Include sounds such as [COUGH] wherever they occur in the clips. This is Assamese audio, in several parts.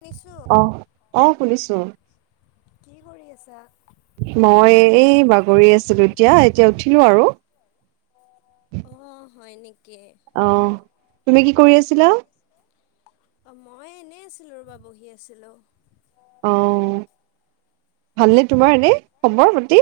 শুনিছো অ-অ শুনিছো৷ কি কৰি আছা? মই এই বাগৰি আছিলোঁ এতিয়া এতিয়া উঠিলোঁ আৰু৷ অ হয় নেকি? অ তুমি কি কৰি আছিলা? অ মই এনেই আছিলো ৰবা বহি আছিলোঁ অ ভালনে তোমাৰ এনে খবৰ প্ৰতি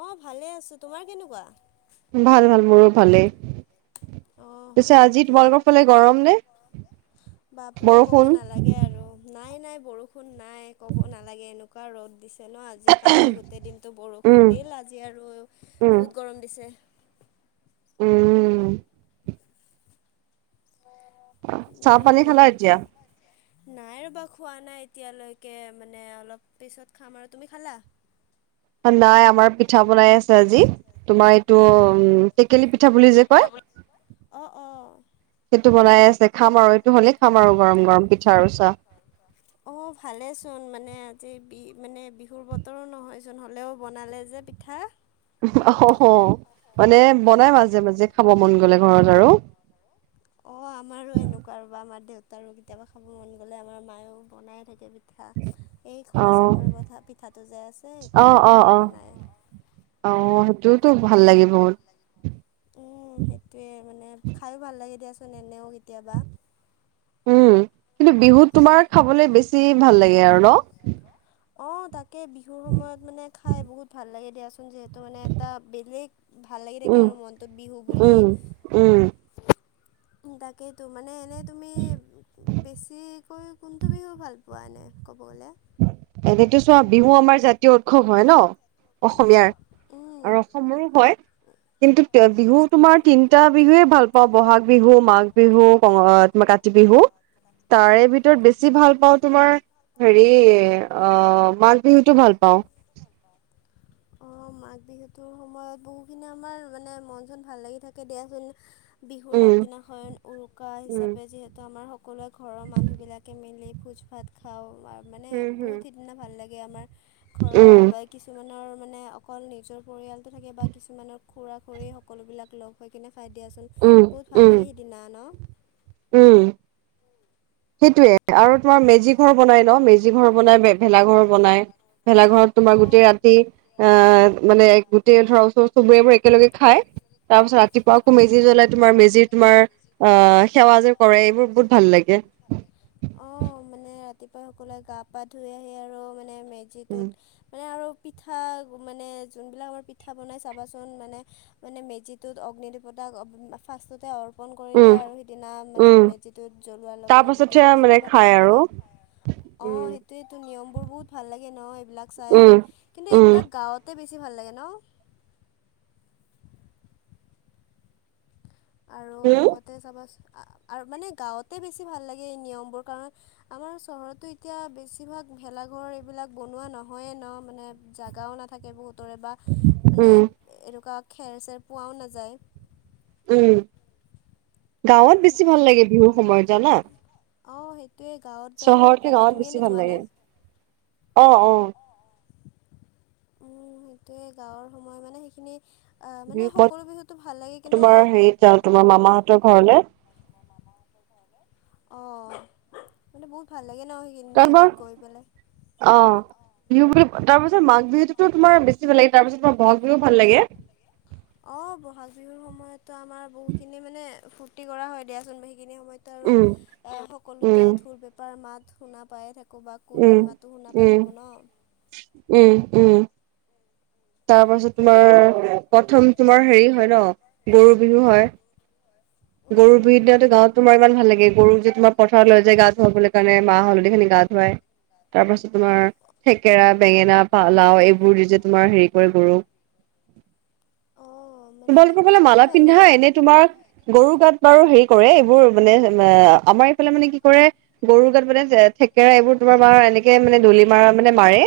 অ ভালে আছোঁ তোমাৰ কেনেকুৱা ভাল ভাল মোৰো ভালেই অ হয় পিছে আজি নেকি? তোমালোকৰ ফালে গৰম নে? বাপৰে ক'ব বৰষুণ নালাগে আৰু নাই-নাই বৰষুণ নাই কব নালাগে এনেকুৱা এনকা ৰ'দ দিছে ন আজি কালি গোটেই দিনটো বৰষুণ উম দিল আজি আৰু উম বহুত গৰম দিছে৷ উম৷ অ চাহ পানী খালা উম এতিয়া? নাই ৰ'বা খোৱা নাই এতিয়ালৈকে মানে অলপ পিছত খাম আৰু তুমি খালা? আনাই আমাৰ পিঠা বনাই আছে আজি তোমাৰ এইটো উম টেকেলি পিঠা বুলি যে কয় অ অ সেইটো বনাই আছে খাম আৰু এইটো হ'লেই খাম আৰু গৰম গৰম পিঠা আৰু চাহ [INAUDIBLE] অ ভালেচোন মানে আজি বি মানে বিহুৰ বতৰো নহয়চোন হ'লেও বনালে যে পিঠা অ মানে বনাই মাজে মাজে খাব মন গলে ঘৰত আৰু অ আমাৰো এনেকুৱা আৰু বা আমাৰ দেউতাৰো কেতিয়াবা খাব মন গ'লে আমাৰ মায়ও বনাই থাকে পি ঠা এই অ খোলা চাপৰি পথা পিঠাটো যে আছে অ সেইটো অ অ বহুত বনায় অ সেইটোতো ভাল লাগে বহুত উম সেইটোৱে মানে খাইয়ো ভাল লাগে দিয়াচোন এনেও কেতিয়াবা। উম কিন্তু বিহুত তোমাৰ খাবলৈ বেছি ভাল লাগে আৰু ন? অ তাকে বিহুৰ সময়ত মানে খাই বহুত ভাল লাগে দিয়াচোন যিহেতু মানে এটা বেলেগ ভাল লাগি থাকে উম আৰু মনটোত বিহু বুলি উম উম তাকেইতো মানে এনেই তুমি বেছিকৈ কোনটো বিহু ভাল পোৱা এনে ক'ব গ'লে? এনেতো চোৱা বিহু আমাৰ জাতীয় উৎসৱ হয় ন। অসমীয়াৰ, উম। আৰু অসমৰো হয় কিন্তু বিহু উম, তোমাৰ তিন টা বিহুৱে ভাল পাওঁ বহাগ বিহু, মাঘ বিহু, কঙ অ কাতি বিহু। তাৰে ভিতৰত বেছি ভাল পাওঁ তোমাৰ সেইয়ে অ মাঘ বিহুটো ভাল পাওঁ। অ মাঘ বিহুটোৰ সময়ত বহুখিনি আমাৰ মানে মন চন ভাল লাগি থাকে দিয়াচোন বিহুৰ উম আগদিনাখন উৰুকা উম, হিচাপে যিহে আমাৰ সকলে ঘৰৰ মানুহ বিলাকে মিলি ভোজ ভাত খাওঁ মানে উম, হম, বহুত সিমানে ভাল লাগে আমাৰ ঘৰৰ উম, বা কিছুমানৰ মানে অকল নিজৰ পৰিয়ালটো থাকে বা কিছুমানৰ খুৰা খুৰী সকলোবিলাক লগ হৈ কিনে খাই দিয়াচোন উম, বহুত ভাল উম, লাগে সেইদিনা ন উম। সেইটোৱে আৰু তোমাৰ মেজি ঘৰ বনাই ন মেজি ঘৰ বনাই ভেলাঘৰ বনায়। ভেলাঘৰত অ তোমাৰ গোটেই ৰাতি আ মানে গোটেই ধৰা ওচৰ চুবুৰীয়াবোৰ একেলগে খাই তাৰপিছত ৰাতিপুৱা আকৌ মেজি জ্বলাই তোমাৰ মেজি তোমাৰ অ সেৱা যে কৰে এইবোৰ বহুত ভাল লাগে। অ, মানে ৰাতিপুৱাই সকলোৱে গা পা ধুই আহি আৰু মানে উম, মেজিটোত মানে আৰু পিঠা মানে যোনবিলাক আমাৰ পিঠা বনাই চাবাচোন মানে মানে মেজিটোত অগ্নি দেৱতা ফাৰ্ষ্টতে অৰ পণ কৰি উম, দিয়ে আৰু সিদিনা মানে উম। মেজিটোত জ্বলোৱাৰ লগে তাৰ লগে দি দিয়ে পাছতহে মানে সেইবিলাকো খাই ভাল আৰু লাগে। অ, উম, সেইটোয়েটো নিয়ম বোৰ বহুত ভাল লাগে ন এইবিলাক চাই উম, আৰু কিন্তু উম, এইবিলাক গাঁৱত তাতে বেছি ভাল লাগে ন। আৰু উম, লগতে চাবা আৰু মানে গাঁৱতে বেছি ভাল লাগে এই নিয়মবোৰ কাৰণ আমাৰ চহৰতো এতিয়া বেছিভাগ ভেলাঘৰ এইবিলাক বনোৱা নহয়ে ন মানে। গাও নাথাকে বহুতৰে বা মানে উম, এনেকুৱা খেৰ চেৰ পোৱাও নাযায়। উম, গাঁৱত বেছি ভাল লাগে বিহুৰ সময়ত জানা। অ' সেইটোয়ে গাঁৱত যাই বহুত চহৰতকে ভাল লাগে, গাঁৱত তুমি বেছি এনে ভাল যোৱা লাগে। নে? অ' অ' উম সেইটোৱে গাঁৱৰ সময় মানে সেইখিনি আ মানে বিহু সময়ত সকলো বিহুতো ভাল লাগে কিন্তু তোমাৰ অ, হেৰিত যাওঁ তোমাৰ মামাহঁতৰ ঘৰলে মানে বহুত ভাল লাগে ন সেই খিনি তাৰপৰা টাইমত গৈ পেলাই। অ, বিহু বুলি তাৰপিছত মাঘ বিহুততো তোমাৰ বেছি ভাল লাগে তাৰপিছত তোমাৰ বহাগ বিহুও ভাল লাগে। অ' ব'হাগ বিহুৰ সময়তো আমাৰ বহুত খিনি মানে ফুৰ্তি কৰা হয় দিয়াচোন বিশেষকৈ সেইখিনি সময়ত আৰু উম অ' সকলোতে উম ঢোল পেপাৰ মাত শুনা পাইে থাকো। বা উম কুলিৰ মাতো শুনা পাই উম থাকোঁ ন। উম, উম। তাৰ পাছত তোমাৰ প্ৰথম তোমাৰ হেৰি হয় ন গৰু বিহু হয়। [INAUDIBLE] গৰুৰ উম, বিহুৰ দিনাতো গাঁৱত তোমাৰ ইমান ভাল লাগে গৰু যে তোমাৰ পথাৰত লৈ যায় গা ধুৱাবলৈ কাৰণে মাহ হলধিখিনি গা ধুৱাই। তাৰ পাছত তোমাৰ থেকেৰা বেঙেনা পা লাও এইবোৰ দি যে তোমাৰ হেৰি [UNINTELLIGIBLE] অঁ মানে তোমালোকৰ ফালে মালা বহুত ভাল পিন্ধা লাগে। এনে তোমাক গৰু গাত বাৰু হেৰি কৰে এইবোৰ মানে আমাৰ এইফালে মানে কি কৰে। গৰু গাত মানে থেক থেকেৰা এইবোৰ তোমাৰ মাৰ এনেকে মানে দলি মৰা মানে মাৰে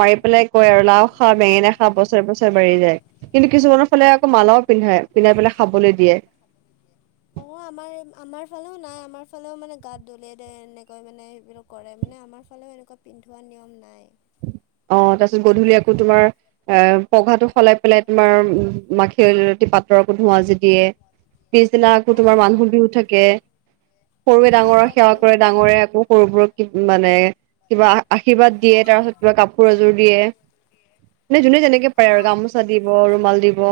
মাৰি পেলাই কয় আৰু লাও খা বেঙেনা। খা বছৰে বছৰে বাঢ়ি যায় কিন্তু কিছুমানৰ ফালে আকৌ মালাও পিন্ধাই পিন্ধাই পেলাই খাবলৈ দিয়ে। অ' আমাৰ আমাৰ ফালেও নাই। আমাৰ ফালেও মানে গাত দলিয়াই দিয়ে এনেকৈ মানে সেইবিলাক কৰে মানে আমাৰ ফালেও এনেকুৱা পিন্ধোৱা নিয়ম নাই। অ' তাৰ পিছত গধূলি আকৌ তোমাৰ এ পঘাটো সলাই পেলাই তোমাৰ মাখি- খেলতি পাতৰ আকৌ ধোঁৱাজি দিয়ে পিছদিনা আকৌ তোমাৰ অঁ মানুহ বিহু থাকে। সৰুৱে উম ডাঙৰক সেৱা তাকে কৰে ডাঙৰে আকৌ সৰুবোৰক কি মানে- কিবা আশীৰ্বাদ দিয়ে তাৰপাছত- কিবা কাপোৰ এযোৰ দিয়ে। মানে যোনে তেনেকে পাৰে অঁ আৰু গামোচা দিব ৰুমাল দিব-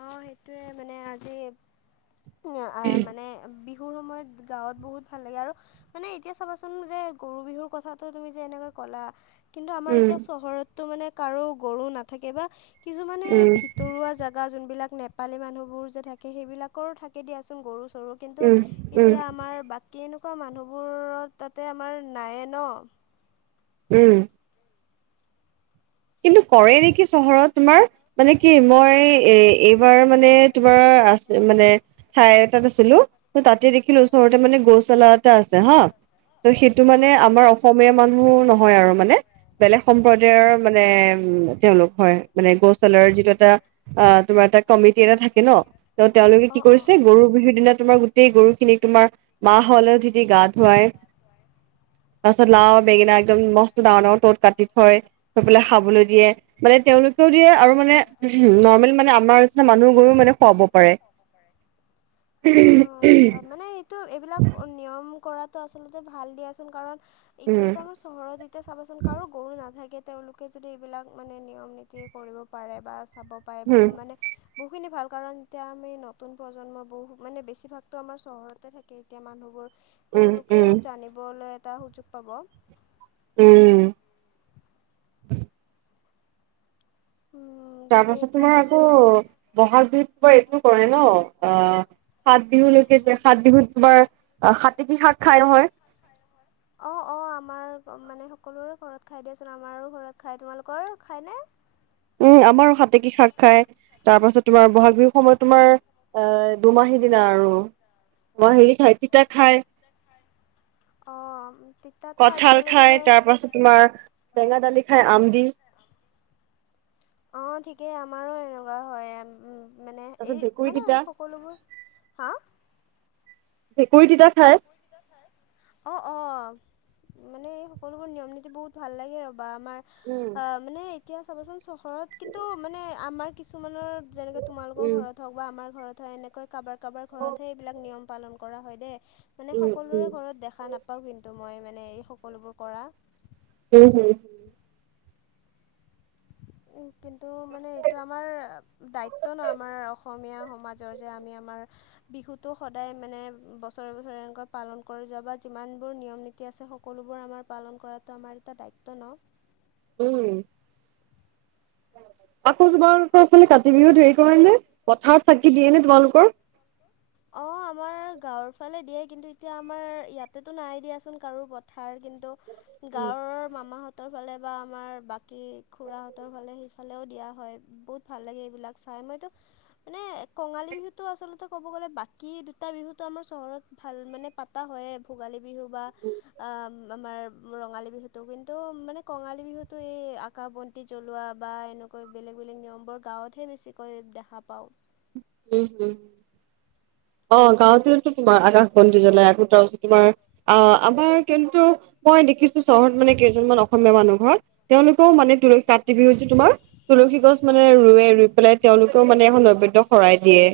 অ, সেইটোৱে মানে আজি মানে বিহুৰ সময়ত। গাঁৱত বহুত ভাল লাগে আৰু মানে এতিয়া চাবাচোন যে গৰু বিহুৰ কথাাতটো তুমি যে এনেকে ক'লা। কিন্তু আমাৰ উম এতিয়া চহৰতটো মানে কাৰো গৰু নাথাকে বা কিছুমানে উম ভিতৰুৱা যা জাগা যোনবিলাক নেপালী মানুহবোৰ যে থাকে সেইবিলাকৰো থাকে দিয়াচোন গৰু চৰু। কিন্তু উম উম এতিয়া আমাৰ বাকী এনেকুৱা মানুহবোৰৰ তাতে আমাৰ নায়ে ন। উম। কিন্তু পৰে নেকি চহৰত তোমাৰ? মানে কি মই এ এইবাৰ মানে তোমাৰ আছে মানে। ঠাই এতাত আছিলো ত তাতে দেখিলো ওচৰতে মানে গৌচালা এটা আছে হা। ত' সেইটো মানে আমাৰ অসমীয়া মানুহো নহয় আৰু মানে বেলেগ সম্প্ৰদায়ৰ। মানে উম তেওঁলোক হয় মানে গৌছালৰ যিটো এটা- অ' তোমাৰ এটা কমিটি এটা থাকে ন' ত তেওঁলোকে কি কৰিছে গৰু বিহুৰ দিনা তোমাৰ- গোটেই গৰু খিনিক তোমাৰ মাহ হলেও যদি গা ধুৱায়- তাৰপাছত লাও আৰু বেঙেনা একদম মস্ত দানৰ- কাটি থয়- গৈ পেলাই খাবলৈ দিয়ে মানে তেওঁলোকেও দিয়ে আৰু মানে নৰ্মেল মানে আমাৰ- মানুহ গৈও মানে খুৱাব পাৰে। অ' আচ্ছা মানে এইটো এইবিলাক নিয়ম কৰাটো আচলতে ভাল দিয়াচোন কাৰণ- এই উম যিহেতুমাৰ- চহৰত এতিয়া চাবাচোন কাৰো গৰু নাথাকে। তেওঁলোকে যদি এইবিলাক মানে নিয়ম নীতিয়ে কৰিব পাৰে বা চাব- পায় উম মানে বহুখিনি ভাল কাৰণ এতিয়া আমি নতুন প্ৰজন্ম বহু মানে বেছিভাগতো আমাৰ চহৰতে থাকে এতিয়া মানুহবোৰ উম উম তেওঁলোকেও জানিবলে এটা সুযোগ পাব। উম, উম, তাকে তাৰপাছত এতিয়া তোমাৰ আকৌ বহাগ বিহু এইটো কৰে ন অ'- সাত বিহুলৈকে যে সাত বিহুত তোমাৰ সাকী শাক খাই নহয়- অ' অ' আমাৰ মানে সকলোৰে ঘৰত খাই দিয়াচোন। আমাৰো ঘৰত খায় তোমালোকৰ খায়নে? উম আমাৰো হাতেকী শাক খাই তাৰ পাছত তোমাৰ বহাগ বিহুৰ সময়ত তোমাৰ এ দুমাহী- সিদিনা আৰু মই হেৰি খাই তিতা খায় অঁ তিতাতো কঠাল আজিকালি খাই মানে তাৰ পাছত তোমাৰ টেঙা দালি খাই আমদি অ, ঠিকেই আমাৰো এনেকুৱা হয় এম উম। মানে তাৰপিছত এই ভেকুৰী মানে তিতা সকলোবোৰ হাঁ ভেকুৰী তিতা খায়? অ', অ', মানে এই সকলোবোৰ নিয়ম- নীতি বহুত ভাল লাগে ৰ'বা আমাৰ উম অ, মানে এতিয়া চাবাচোন চহৰত কিন্তু মানে আমাৰ কিছুমানৰ যেনেকে তোমালোকৰ উম ঘৰত হওক বা আমাৰ ঘৰত হয় এনেকৈ কাবাৰ -কাবাৰ ঘৰতহে এইবিলাক নিয়ম পালন কৰা হয় দে। মানে উম সকলোৰে উম ঘৰত দেখা নাপাওঁ কিন্তু মই মানে এই সকলোবোৰ কৰা। উম, হম। উম, কিন্তু মানে এইটো আমাৰ দায়িত্ব ন' আমাৰ অসমীয়া সমা জৰ যে আমি আমাৰ বিহুটো সদায় মানে বছৰে বছৰৰে এনেকৈ পালন কৰি যাবা যিমান বোৰ নিয়ম -নীতি আছে সক সকলোবোৰ আমাৰ পালন কৰাটো আমাৰ এটা দায়িত্ব ন? উম। আকৌ তোমালোকৰ ফালে কাতি বিহুত হেৰি কৰে নে পথাৰত চাকি দিয়ে নে তোমালোকৰ? অ, আমাৰ গাঁৱৰ ফালে দিয়ে কিন্তু এতিয়া আমাৰ ইয়াতেটো নাই দিয়াচোন কাৰো পথাৰ কিন্তু উম গাঁৱৰ মামাহত হতৰ ফালে বা আমাৰ বাকী খুৰাহঁতৰ ফালে সেইফালেওঁ দিয়া হয় বহুত ভাল লাগে এইবিলাক চাই মইতো মানে কঙালী বিহুটো আচলতে ক'ব গ'লে বাকী দুটা বিহুটো আমাৰ চহৰত ভাল মানে পাত পাতা হয়ে ভোগালী বিহু বা আমাৰ ৰঙালী বিহুতো কিন্তু মানে কঙালী বিহুতো এই আকাশ বন্তি জ্বলোৱা বা এনেকু- কৈ বেলেগ -বেলেগ নিয়মবোৰ গাঁৱতহে বেছিকৈ দেখা পাওঁ। উম, হম। অ, গাঁৱতেতো তোমাৰ আকাশ বন্দী জ্বলাই আকৌ তাৰছত তোমাৰ আহ, আমাৰ কিন্তু মই দেখিছোঁ চহৰত মানে কেইজনমান অসমীয়া মানুহ ঘৰত তেওঁলোকেও মানে দুয়োকাত কাতি বিহুত যে তোমাৰ তুলসী গছ মানে অঁ ৰুৱে ৰুই পেলাই তেওঁলোকেও মানে এখন নৈবেদ্য শৰাই দিয়ে।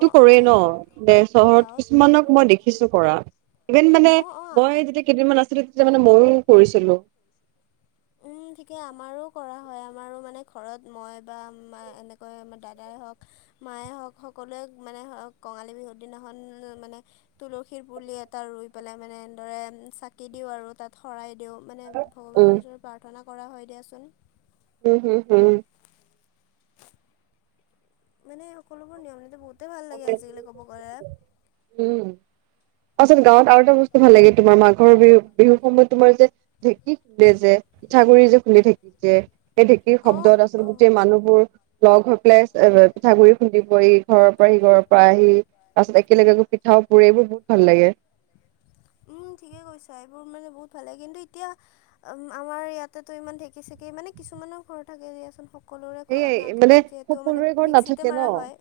অঁ কৰেই অঁ ন, দে চহৰত গাঁৱত কিছুমানক কৰে মই দেখিছো কৰা। ইভেন মানে অঁ অঁ মই যেতিয়া কেইদিনমান আছিলোঁ তেতিয়া মানে ময়ো কৰিছিলোঁ। উম, ঠিকে আমাৰো কৰা হয় আমাৰো মানে ঘৰত মই বা এনেকৈ দাদাই হওক মায়ে হওক সকলোৱে মানে কঙালী বিহুৰ দিনাখন মানে তুলসীৰ পুলি এটা ৰুই পেলাই মানে এনেদৰে চাকি দিওঁ আৰু তাত শৰাই দিওঁ। মানে উম ভগৱানৰ ওচৰত প্ৰাৰ্থনা কৰা হয় দিয়াচোন। উম, হম- হম মানে সকলোবোৰ নিয়ম- নীতি বহুতেই ভাল লাগে হম আজিকালি ক'ব গলে। উম, তাৰছত গাঁৱত আৰু এটা বস্তু ভাল লাগে তোমাৰ মাঘৰ বিহু -বিহু সময়ত তোমাৰ যে ঢেঁকী খুন্দে যে পিঠাগুৰি যে খুলি ঢেঁকীত যে সেই ঢেঁকী অঁ শব্দত আচলতে অঁ গোটেই মানুহবোৰ লগ হৈ পেলাই [UNINTELLIGIBLE] পিঠাগুৰি খুন্দিব ই ঘৰ [UNINTELLIGIBLE] এইবাৰৰ পা আহি তাৰ পাছত একেলগে গৈছ পিঠাও পুৰে এইবোৰ বহুত ভাল লাগে। উম, ঠিকে কৈছা এইবোৰ মানে বহুত ভাল লাগে কিন্তু এতিয়া ম আমাৰ ইয়াতেতো ইমান ঢেঁকী চেঁকী মানে কিছুমানৰ ঘৰত থাকে দিয়াচোন স কলোৰে ঘৰত সেয়াই মানে নাথাকে যিহেতু মানে সকলোৰে ঘৰত নাথাকে মিক্সিতে ন মৰা হয়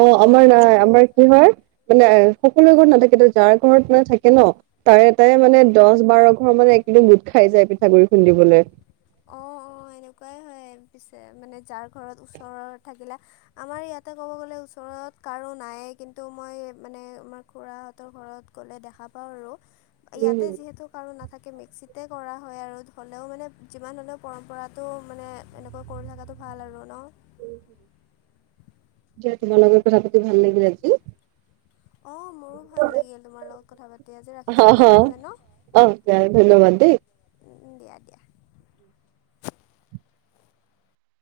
অ আমাৰ নাই আমাৰ কি হয় মানে সকলো ঘৰত নাথাকেটো যাৰ ঘৰত মানে থাকে ন তাৰে -তাৰে মানে অ', দছ তোমাৰৰ ঘৰ মানে একদম গোট খাই যায় পিঠাগুৰি খুন্দিবলে। অ', অ', এনেকুৱাই হয় পিছে মানে যাৰ ঘৰত ওচৰৰ থাকিলে। আমাৰ ইয়াতে ক'ব গ'লে ওচৰত কাৰো নাইয়ে কিন্তু মই মানে আমাৰ খুৰা ত ঘৰত গ'লে দেখা পাও আৰু ইয়াতে উম যিহেতু কাৰো নাথাকে মিক্সিতে কৰা হয় আৰু হ'লেও মানে যিমান হলেও পৰম্পৰাটো মানে এনেকৈ কৰি থকাটো ভাল আৰু ন উম দিয়া তোমাৰ লগৰ কথা পাতি ভাল লাগিল আজি অ মোৰো ভাল লাগিল তোমাৰ লগত কথা পাতি আজি অ ৰাখিছো দিয়া অ নহলে ন অ দিয়া ধন্যবাদ দেই উম উম দিয়া দিয়া